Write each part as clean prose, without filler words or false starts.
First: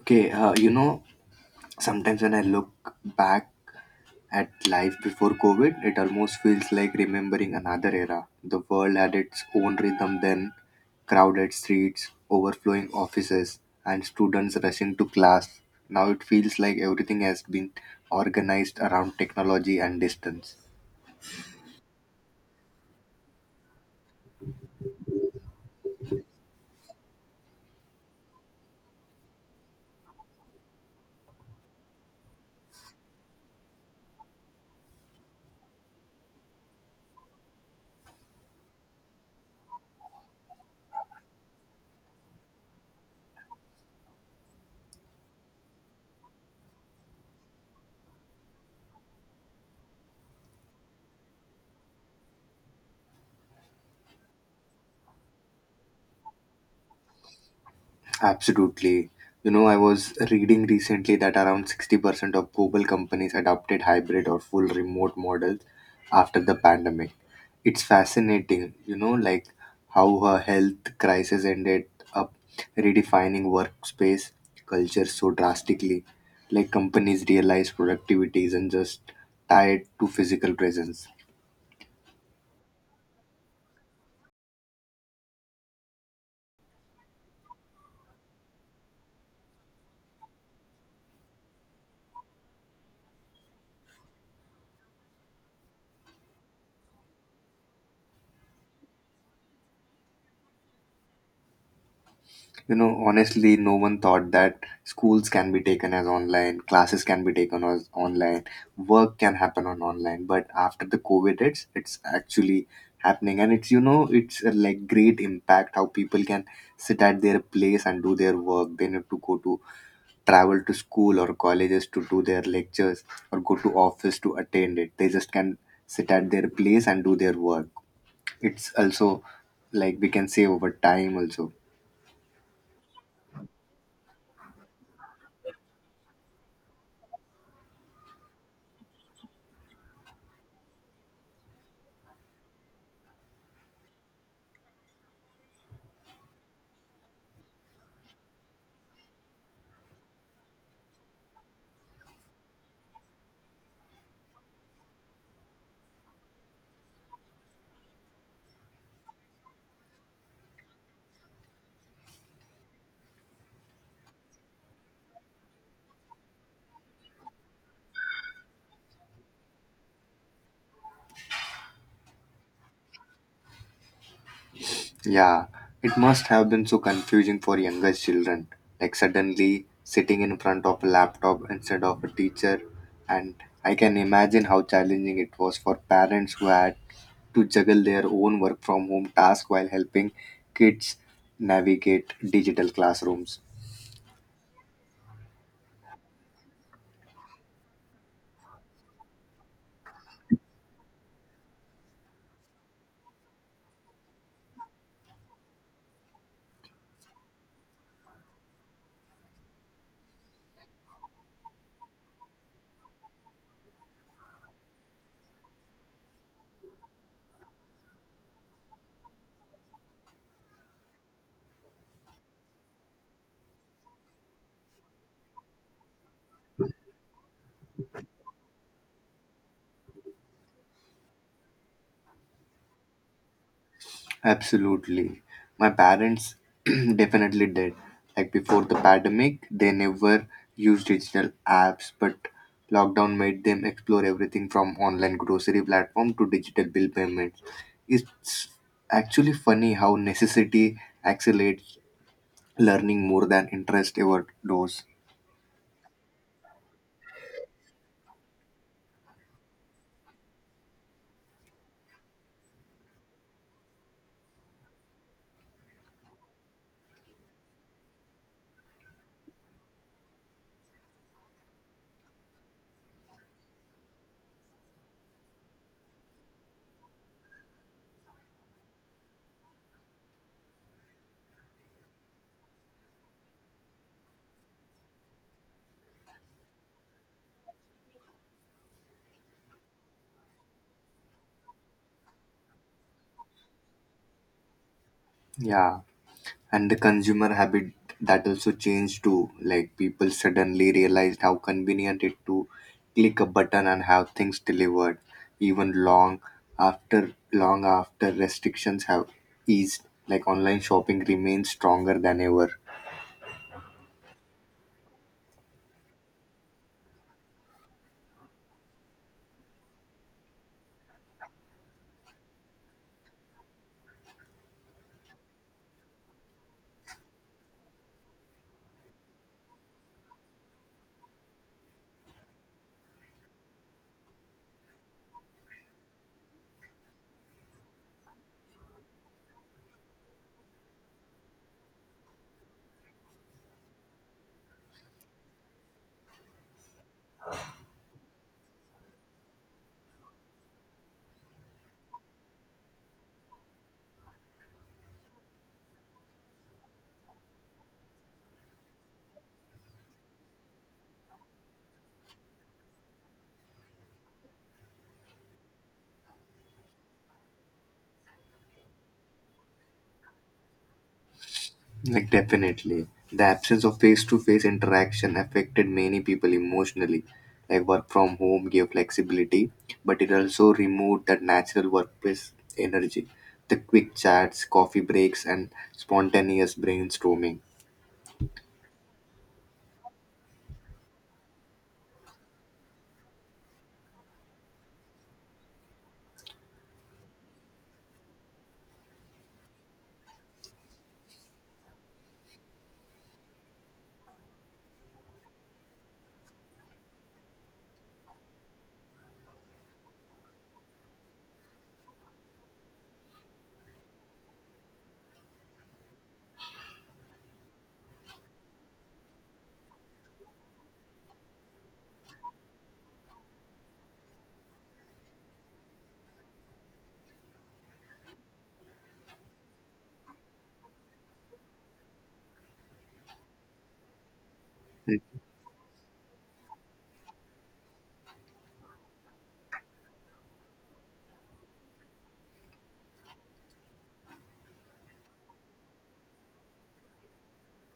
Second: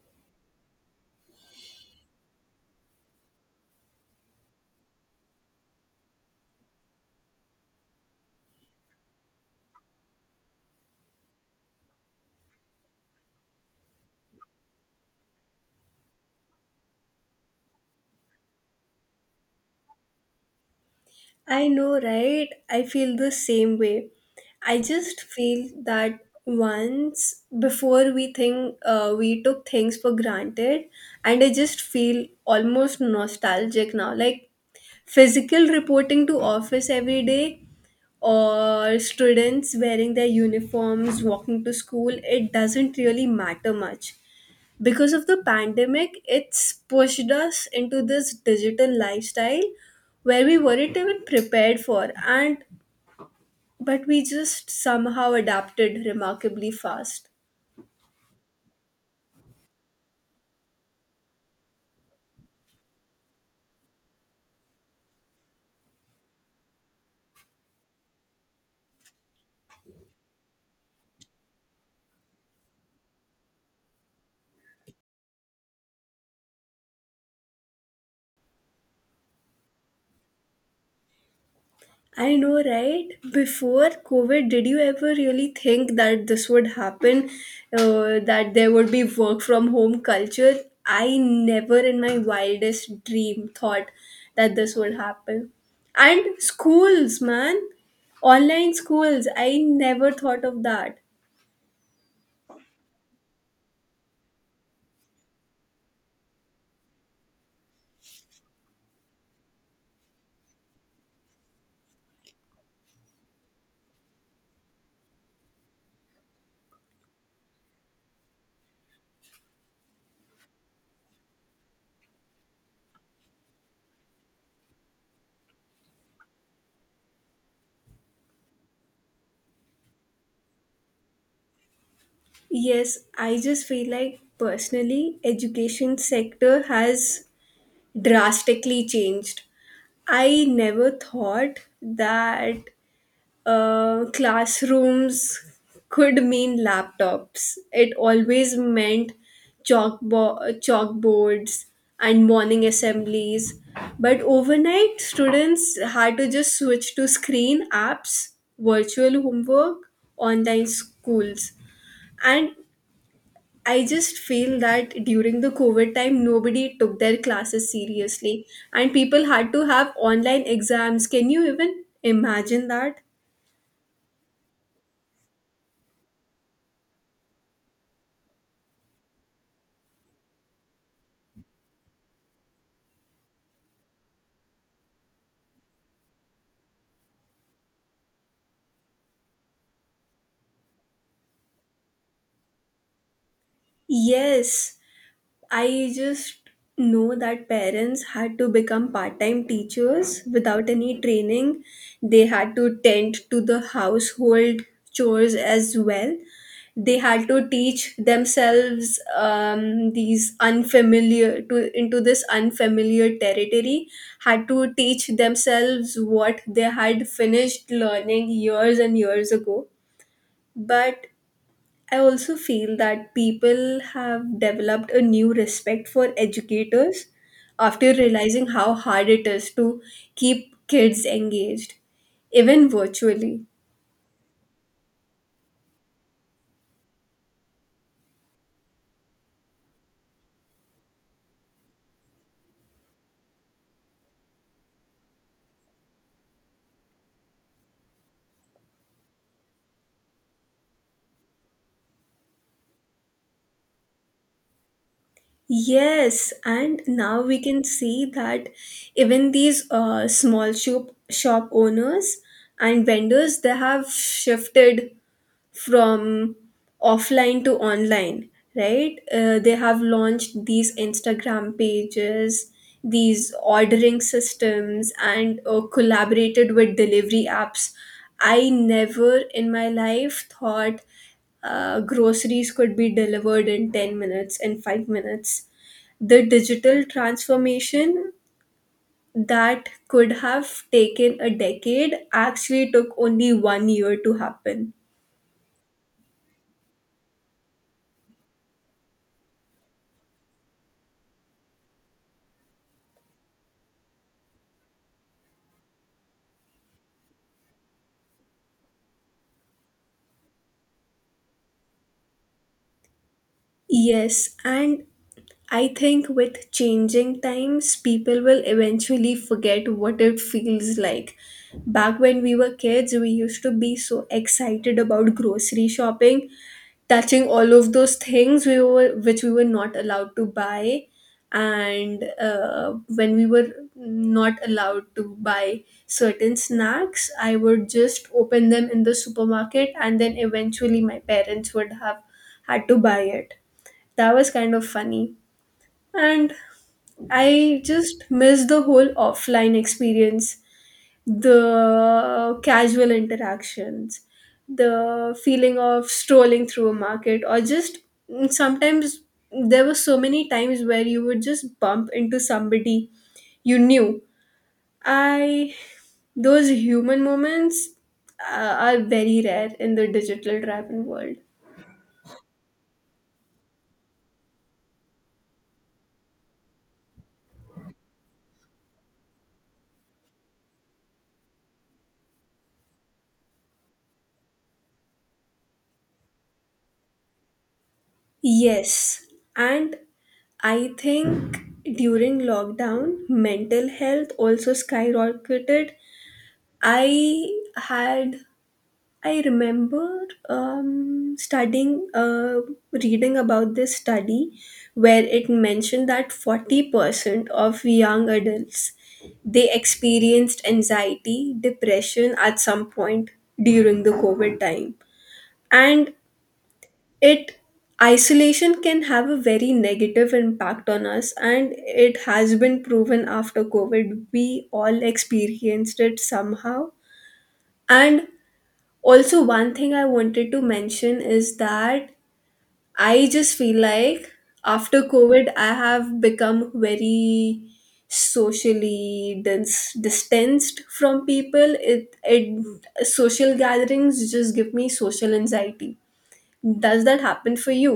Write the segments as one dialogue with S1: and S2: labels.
S1: Okay, sometimes when I look back at life before COVID, it almost feels like remembering another era. The world had its own rhythm then, crowded streets, overflowing offices, and students rushing to class. Now it feels like everything has been organized around technology and distance.
S2: I know, right? I feel the same way. I just feel that once before we think we took things for granted, and I just feel almost nostalgic now. Like physical reporting to office every day, or students wearing their uniforms, walking to school, it doesn't really matter much because of the pandemic, it's pushed us into this digital lifestyle where we weren't even prepared for and but we just somehow adapted remarkably fast.
S1: Absolutely. I was reading recently that around 60% of global companies adopted hybrid or full remote models after the pandemic. It's fascinating, like how a health crisis ended up redefining workspace culture so drastically. Like companies realize productivity isn't just tied to physical presence.
S2: I know, right? Before COVID, did you ever really think that this would happen? That there would be work from home culture? I never in my wildest dream thought that this would happen. And schools, man. Online schools. I never thought of that.
S1: Honestly, no one thought that schools can be taken as online, classes can be taken as online, work can happen on online. But after the COVID hits, it's actually happening, and it's a, like great impact how people can sit at their place and do their work. They need to go to travel to school or colleges to do their lectures or go to office to attend it. They just can sit at their place and do their work. It's also like we can save over time also.
S2: Yes, I just feel like personally, education sector has drastically changed. I never thought that classrooms could mean laptops. It always meant chalkboards and morning assemblies. But overnight, students had to just switch to screen apps, virtual homework, online schools. And I just feel that during the COVID time, nobody took their classes seriously, and people had to have online exams. Can you even imagine that?
S1: Yeah, it must have been so confusing for younger children. Like suddenly sitting in front of a laptop instead of a teacher, and I can imagine how challenging it was for parents who had to juggle their own work from home task while helping kids navigate digital classrooms.
S2: Yes, I just know that parents had to become part time teachers without any training. They had to tend to the household chores as well. They had to teach themselves these unfamiliar to into this unfamiliar territory. Had to teach themselves what they had finished learning years and years ago. But I also feel that people have developed a new respect for educators after realizing how hard it is to keep kids engaged, even virtually.
S1: Absolutely. My parents definitely did. Like before the pandemic, they never used digital apps, but lockdown made them explore everything from online grocery platform to digital bill payments. It's actually funny how necessity accelerates learning more than interest ever does.
S2: Yes, and now we can see that even these shop owners and vendors they have shifted from offline to online, right. They have launched these Instagram pages, these ordering systems, and collaborated with delivery apps. I never in my life thought groceries could be delivered in 10 minutes, in 5 minutes. The digital transformation that could have taken a decade actually took only one year to happen.
S1: Yeah. And the consumer habit that also changed too, like people suddenly realized how convenient it to click a button and have things delivered even long after restrictions have eased. Like online shopping remains stronger than ever.
S2: Yes, and I think with changing times, people will eventually forget what it feels like. Back when we were kids, we used to be so excited about grocery shopping, touching all of those things we were which we were not allowed to buy, and when we were not allowed to buy certain snacks, I would just open them in the supermarket, and then eventually my parents would have had to buy it. That was kind of funny. And I just miss the whole offline experience, the casual interactions, the feeling of strolling through a market, or just sometimes there were so many times where you would just bump into somebody you knew. I Those human moments are very rare in the digital travel world.
S1: Like definitely, the absence of face-to-face interaction affected many people emotionally. Like work from home gave flexibility, but it also removed that natural workplace energy, the quick chats, coffee breaks, and spontaneous brainstorming.
S2: Yes, and I think during lockdown, mental health also skyrocketed. I had, I remember reading about this study where it mentioned that 40% of young adults they experienced anxiety, depression at some point during the COVID time. And it isolation can have a very negative impact on us, and it has been proven. After COVID we all experienced it somehow. And also, one thing I wanted to mention is that I just feel like after
S1: Hmm.
S2: COVID I have become very socially distanced from people. It social gatherings just give me social anxiety. Does that happen for you?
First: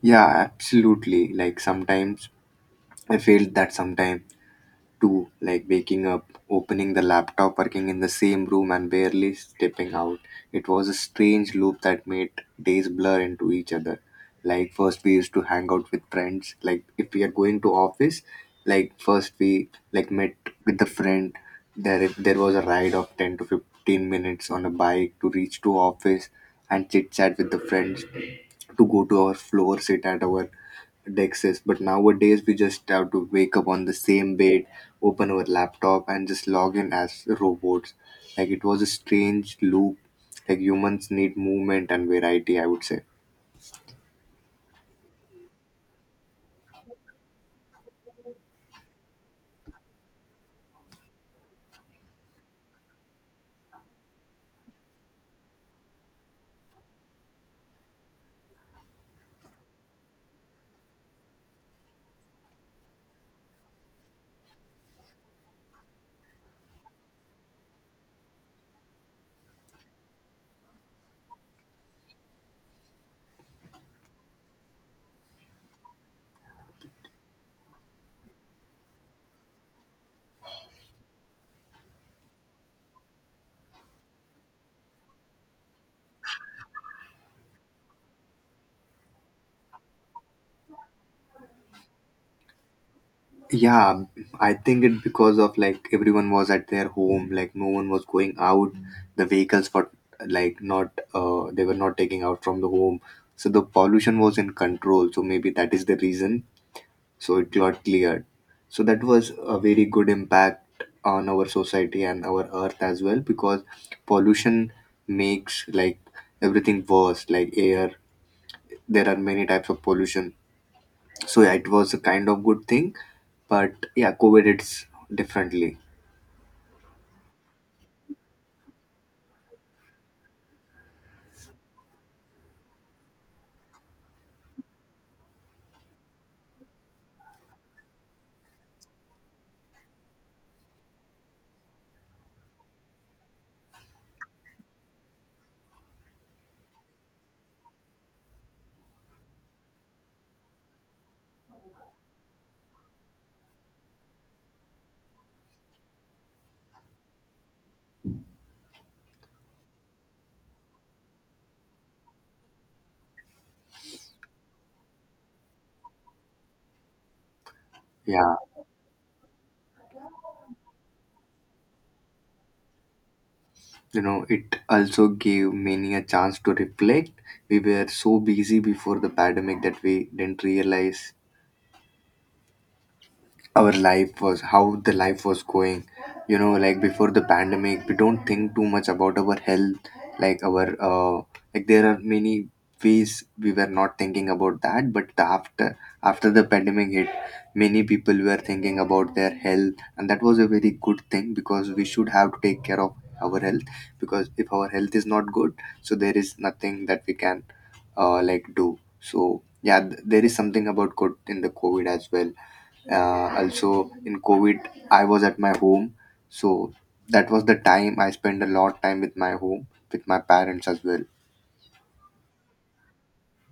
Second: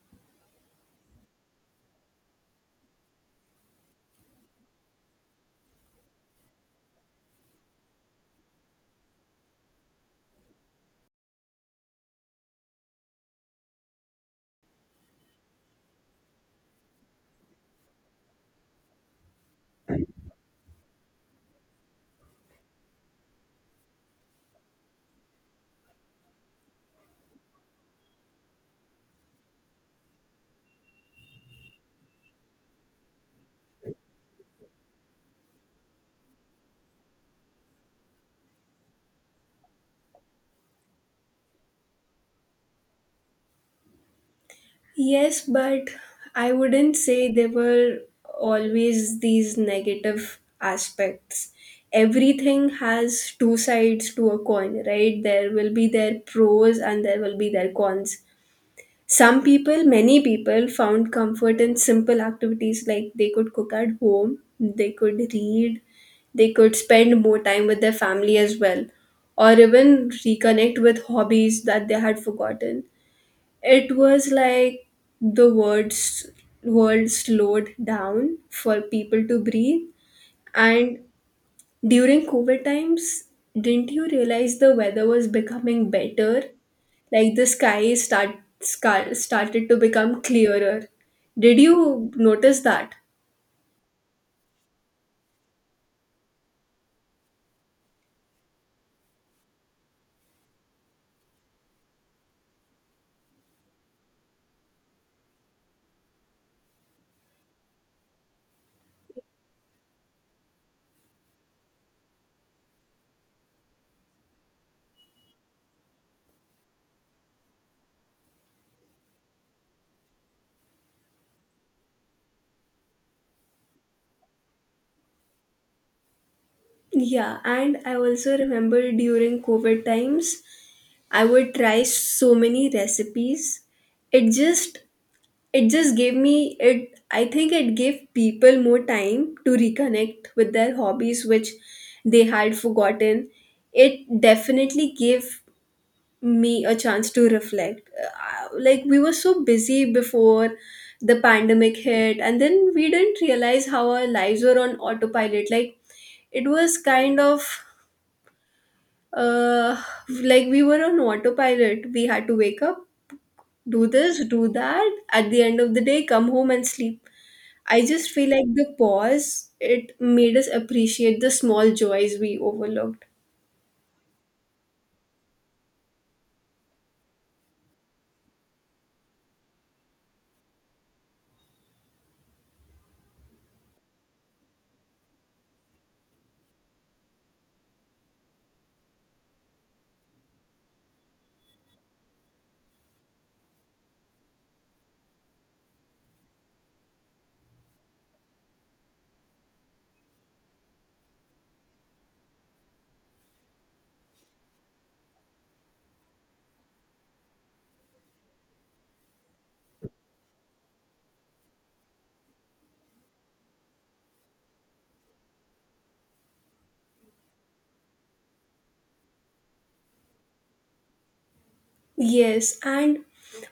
S1: Yeah, absolutely. Like sometimes I feel that sometimes too, like waking up, opening the laptop, working in the same room, and barely stepping out. It was a strange loop that made days blur into each other. Like first we used to hang out with friends. Like if we are going to office, like first we like met with the friend. There was a ride of 10 to 15 minutes on a bike to reach to office and chit chat with the friends, to go to our floor, sit at our Dexes, but nowadays we just have to wake up on the same bed, open our laptop, and just log in as robots. Like it was a strange loop. Like humans need movement and variety, I would say.
S2: Yes, but I wouldn't say there were always these negative aspects. Everything has two sides to a coin, right? There will be their pros and there will be their cons. Some people, many people, found comfort in simple activities like they could cook at home, they could read, they could spend more time with their family as well, or even reconnect with hobbies that they had forgotten. It was like the words world slowed down for people to breathe. And during COVID times, didn't you realize the weather was becoming better? Like the sky start, scar- started to become clearer. Did you notice that?
S1: Yeah, I think it because of like everyone was at their home, like no one was going out. The vehicles were like not, they were not taking out from the home, so the pollution was in control. So maybe that is the reason so it got cleared, so that was a very good impact on our society and our earth as well, because pollution makes like everything worse, like air. There are many types of pollution, so yeah, it was a kind of good thing, but yeah, covid it's differently.
S2: Yeah, and I also remember during COVID times I would try so many recipes. It just it just gave me, it I think it gave people more time to reconnect with their hobbies which they had forgotten. It definitely gave me a chance to reflect. Like we were so busy before the pandemic hit, and then we didn't realize how our lives were on autopilot. Like it was kind of uh like we were on autopilot, we had to wake up, do this, do that, at the end of the day come home and sleep. I just feel
S1: Yeah,
S2: like the pause, it made us appreciate the small joys we overlooked.
S1: it also gave many a chance to reflect. We were so busy before the pandemic that we didn't realize our life was how the life was going. Like before the pandemic, we don't think too much about our health. Like our like there are many ways we were not thinking about that, but the after the pandemic hit, many people were thinking about their health, and that was a very good thing because we should have to take care of our health, because if our health is not good, so there is nothing that we can like do. So yeah, there is something about good in the covid as well. Also, in covid I was at my home, so that was the time I spent a lot time with my home, with my parents as well.
S2: Yes, and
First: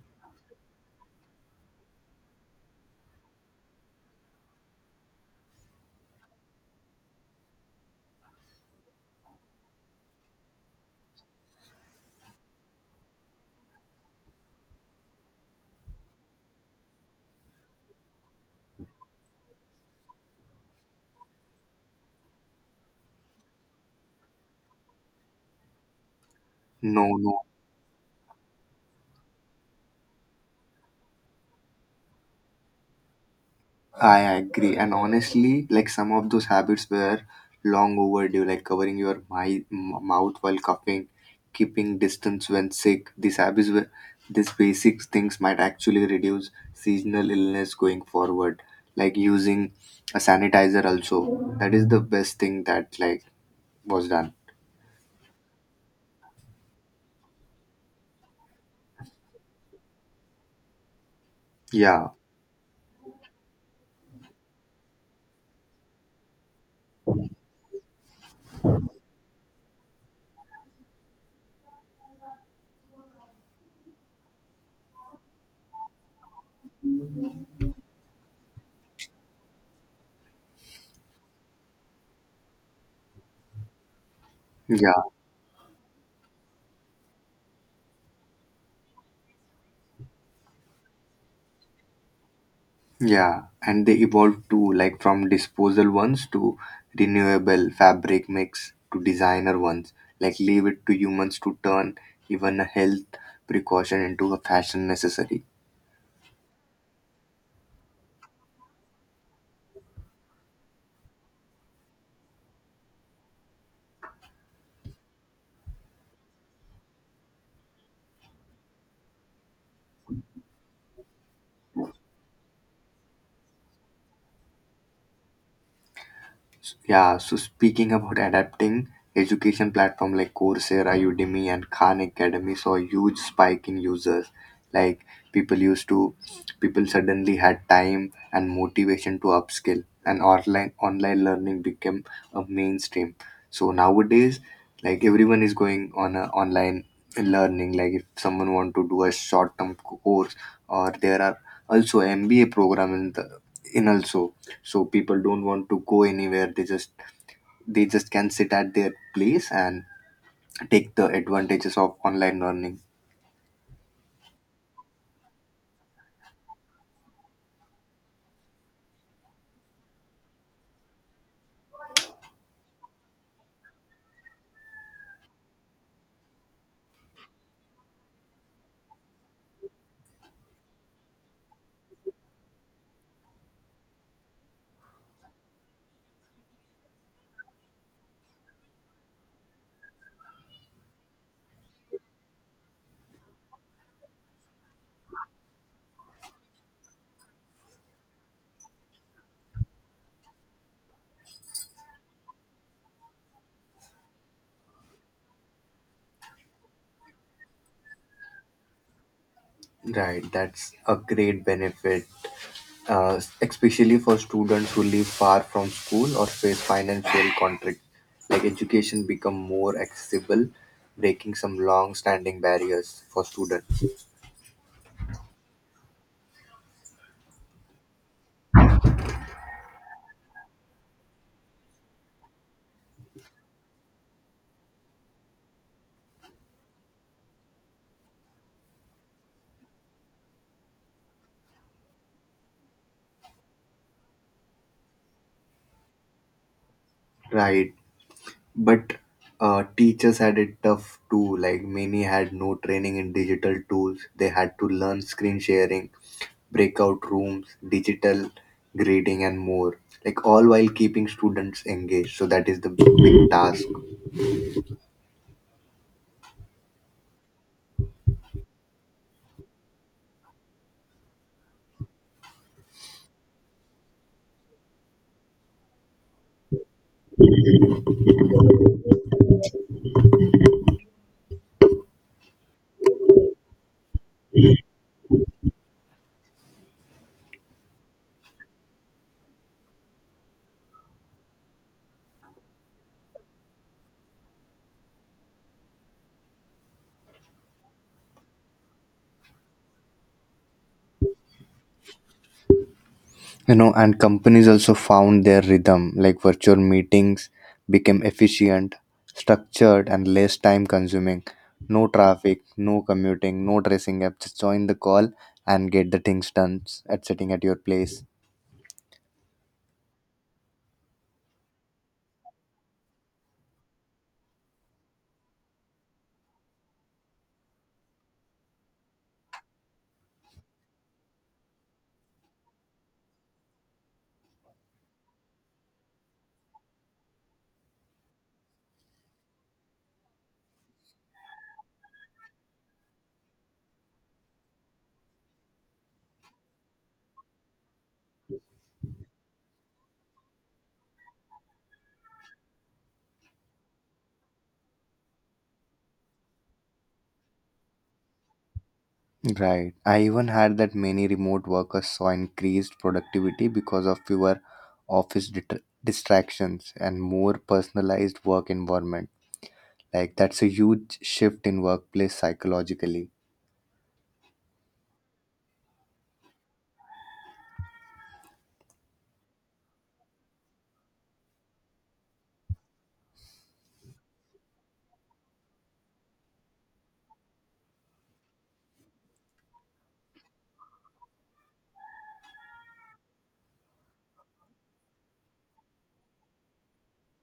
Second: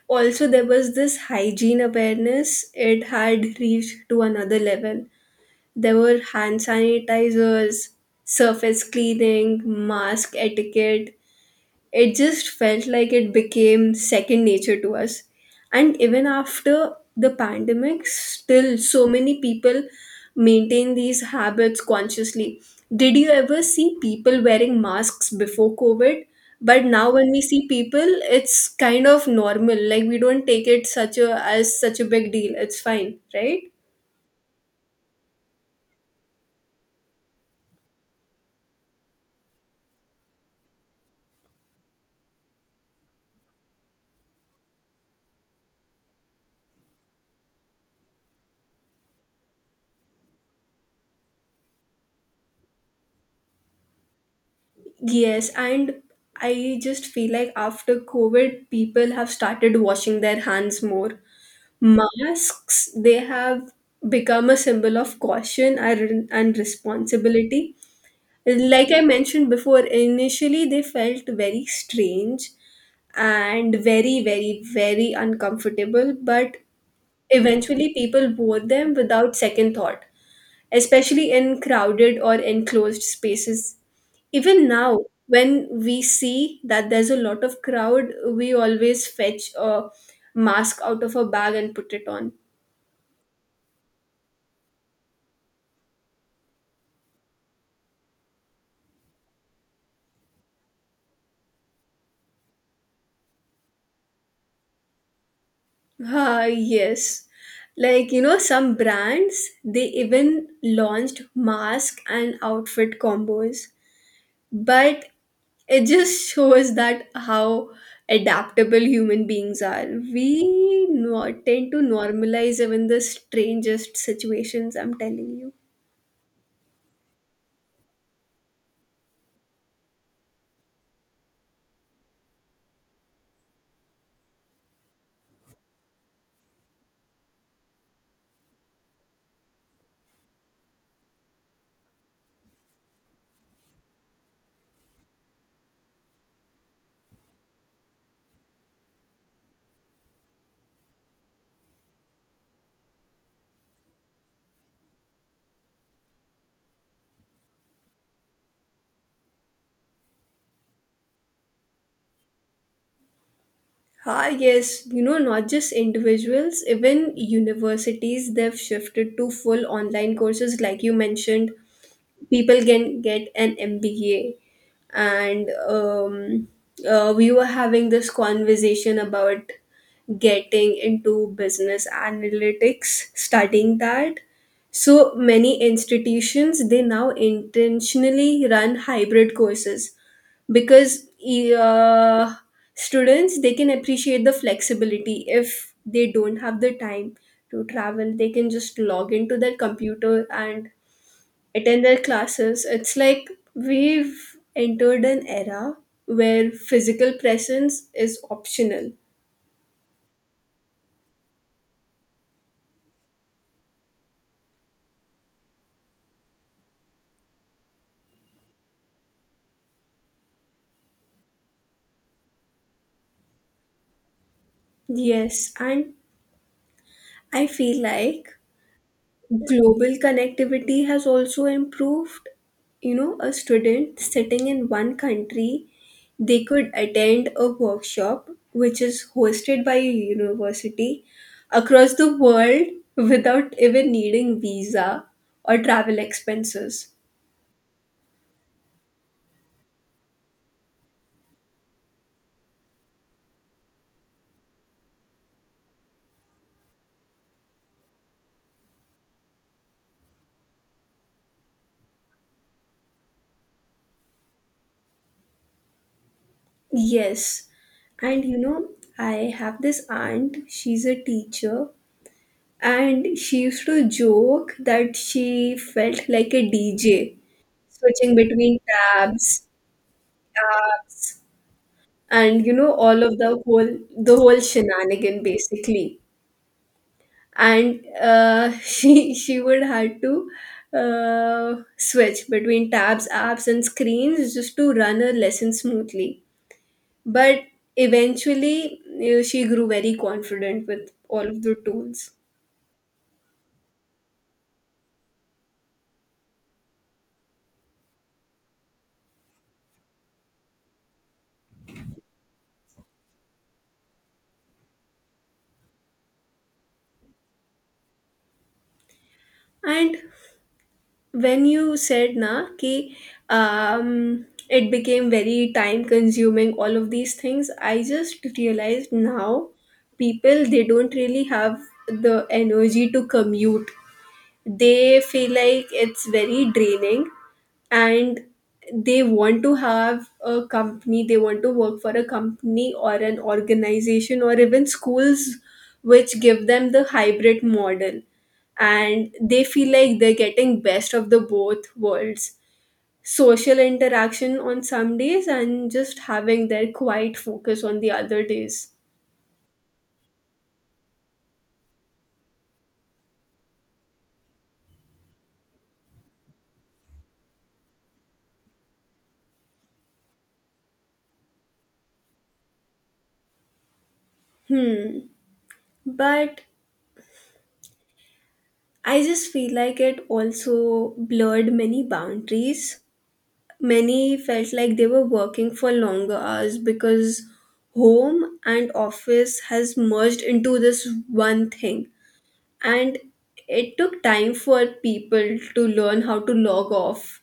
S2: also there was this hygiene awareness, it had reached to another level. There were hand sanitizers, surface cleaning, mask etiquette, it just felt like it became second nature to us. And even after the pandemic, still so many people maintain these habits consciously. Did you ever see people wearing masks before COVID? But now
S1: No,
S2: when we
S1: no,
S2: see people, it's kind of normal, like we don't take it such a as such a big deal. It's fine, right?
S1: I agree, and honestly like some of those habits were long overdue, like covering your my, m- mouth while coughing, keeping distance when sick. These habits were These basic things might actually reduce seasonal illness going forward, like using a sanitizer also. That is the best thing that like was done.
S2: Yes, and I just feel like after COVID, people have started washing their hands more.
S1: Yeah,
S2: Masks, they have become a symbol of caution and responsibility. Like I mentioned before, initially they felt very strange and very, very, very uncomfortable, but eventually people wore them without second thought, especially in crowded or enclosed spaces. Even now,
S1: yeah,
S2: when we see that there's a lot of crowd, we always fetch a mask out of a bag and put it on.
S1: yeah. And they evolved too, like from disposal ones to renewable fabric mix to designer ones. Like leave it to humans to turn even a health precaution into a fashion necessary.
S2: Ah, yes. Like, you know, some brands, they even launched mask and outfit combos. But it just shows that how adaptable human beings are. We tend to normalize even the strangest situations, I'm telling you.
S1: Yeah, so speaking about adapting, education platform like Coursera, Udemy, and Khan Academy saw a huge spike in users. Like people used to, people suddenly had time and motivation to upskill, and online learning became a mainstream. So nowadays, like everyone is going on a online learning. Like if someone want to do a short term course, or there are also MBA program in the in also, so people don't want to go anywhere, they just can sit at their place and take the advantages of online learning.
S2: Ah, yes, you know, not just individuals, even universities, they've shifted to full online courses, like you mentioned. People can get an MBA. And we were having this conversation about getting into business analytics, studying that. So many institutions they now intentionally run hybrid courses because uh, students they can appreciate the flexibility. If they don't have the time to travel, they can just log into their computer and attend their classes. It's like we've entered an era where physical presence is optional.
S1: Right, that's a great benefit, especially for students who live far from school or face financial constraints. Like education become more accessible, breaking some long standing barriers for students.
S2: Yes, and I feel like global connectivity has also improved. You know, a student sitting in one country, they could attend a workshop which is hosted by a university across the world without even needing visa or travel expenses.
S1: Right, but teachers had it tough too. Like many had no training in digital tools, they had to learn screen sharing, breakout rooms, digital grading, and more, like all while keeping students engaged, so that is the big task.
S2: Yes. And you know, I have this aunt, she's a teacher, and she used to joke that she felt like a DJ, switching between tabs, tabs, and you know, all of the whole shenanigan basically. And she would had to switch between tabs, apps, and screens just to run her lesson smoothly. But eventually, you know, she grew very confident with all of the tools.
S1: And companies also found their rhythm, like virtual meetings became efficient, structured, and less time consuming. No traffic, no commuting, no dressing up, just join the call and get the things done at sitting at your place.
S2: And when you said na ki it became very time consuming, all of these things, I just realized now people they don't really have the energy to commute. They feel like it's very draining, and they want to have a company, they want to work for a company or an organization or even schools which give them the hybrid model, and they feel like they're getting best of the both worlds, social interaction on some days and just having their quiet focus on the other days.
S1: Right, I even heard that many remote workers saw increased productivity because of fewer office distractions and more personalized work environment. Like that's a huge shift in workplace psychologically.
S2: Hmm. But I just feel like it also blurred many boundaries. Many felt like they were working for longer hours because home and office has merged into this one thing. And it took time for people to learn how to log off.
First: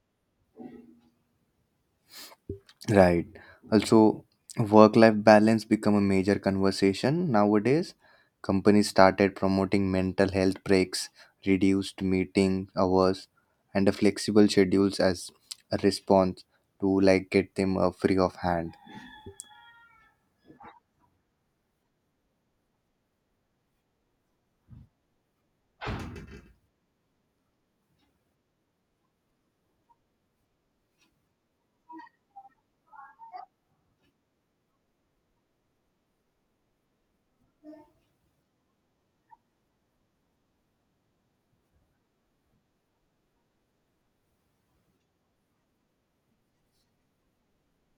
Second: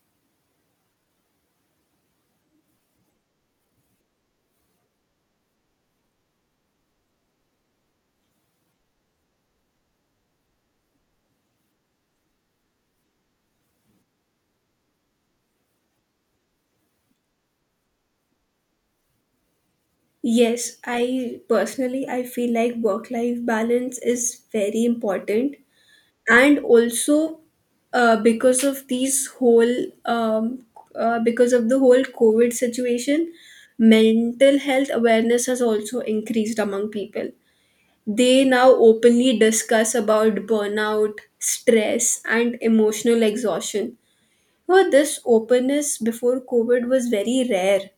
S1: Right. Also, work life balance become a major conversation nowadays. Companies started promoting mental health breaks, reduced meeting hours, and a flexible schedules as a response to like get them free of hand.
S2: Yes, I personally I feel like work life balance is very important. And also, uh, because of these whole um, because of the whole COVID situation, mental health awareness has also increased among people. They now openly discuss about burnout, stress, and emotional exhaustion. Well, this openness before COVID was very rare.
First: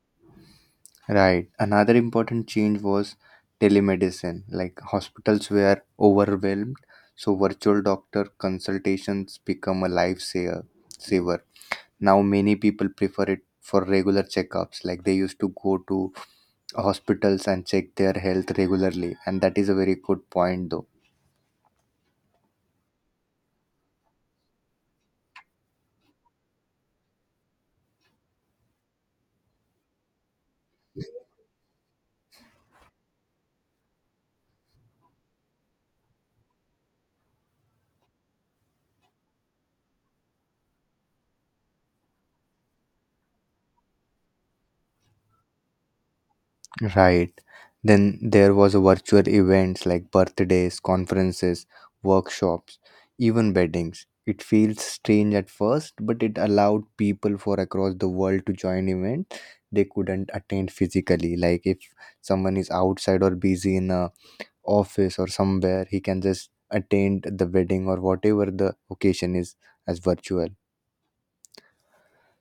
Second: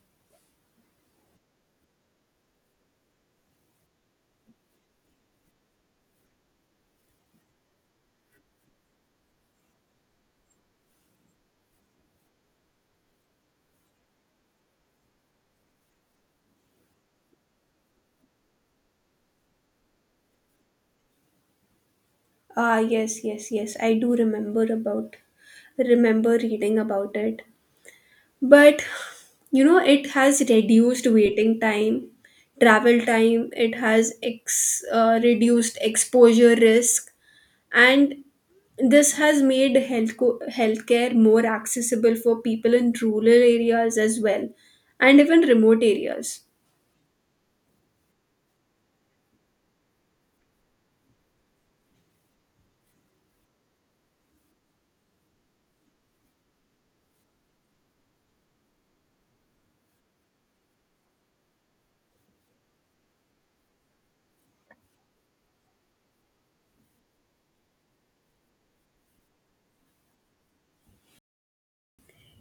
S1: Right. Another important change was telemedicine. Like hospitals were overwhelmed, so virtual doctor consultations become a lifesaver. Now many people prefer it for regular checkups. Like they used to go to hospitals and check their health regularly, and that is a very good point though.
S2: Ah, yes, yes, yes, I do remember reading about it. But you know, it has reduced waiting time, travel time, it has reduced exposure risk, and this has made healthcare more accessible for people in rural areas as well, and even remote areas.
S1: Right. Then there was a virtual events like birthdays, conferences, workshops, even weddings. It feels strange at first, but it allowed people for across the world to join events they couldn't attend physically. Like if someone is outside or busy in a office or somewhere, he can just attend the wedding or whatever the occasion is as virtual.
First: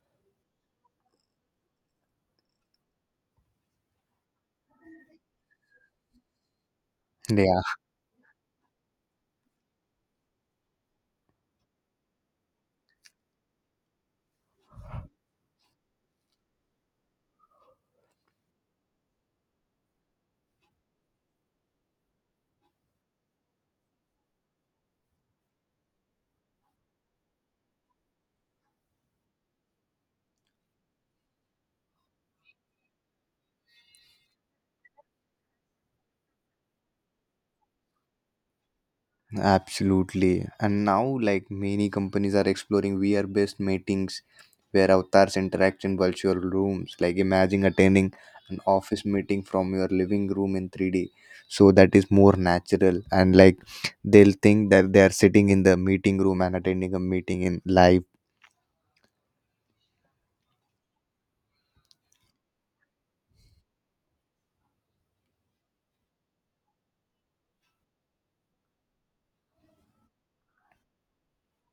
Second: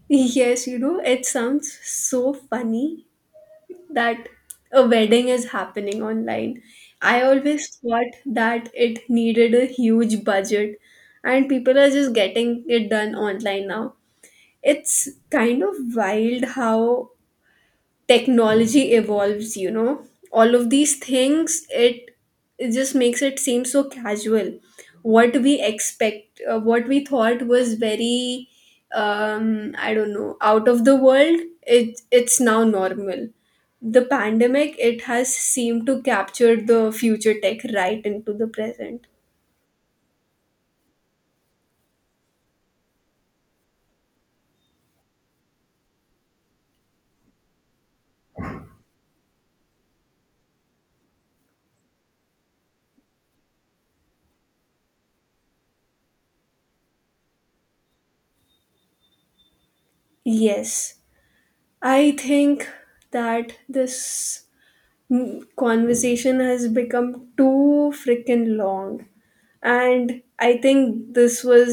S2: Yes, you know, it sounds so funny that a wedding is happening online. I
S1: Yeah,
S2: always thought that it needed a huge budget, and people are just getting it done online now. It's kind of wild how technology evolves, you know, all of these things, it just makes it seem so casual. What we expect what we thought was very I don't know, out of the world, it's now normal. The pandemic it has seemed to capture the future tech right into the present.
S1: absolutely. And now like many companies are exploring vr based meetings where avatars interact in virtual rooms. Like imagine attending an office meeting from your living room in 3D. So that is more natural, and like they'll think that they are sitting in the meeting room and attending a meeting in live.
S2: Yes, I think that conversation has become too freaking long. And I think this was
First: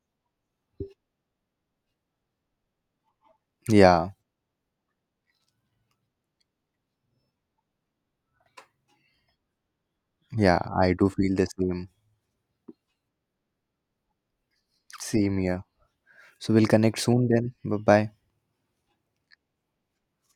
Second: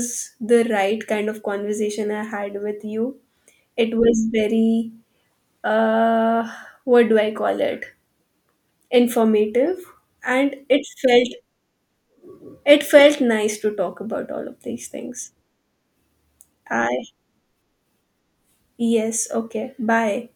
S2: the right kind of conversation I had with you. It
S1: Yeah,
S2: was very, uh, what do I call it? Informative. And
S1: yeah, I do feel the same.
S2: it felt nice to talk about all of these things.
S1: Same here. So we'll connect
S2: I
S1: soon then. Bye bye.
S2: Yes, okay. Bye.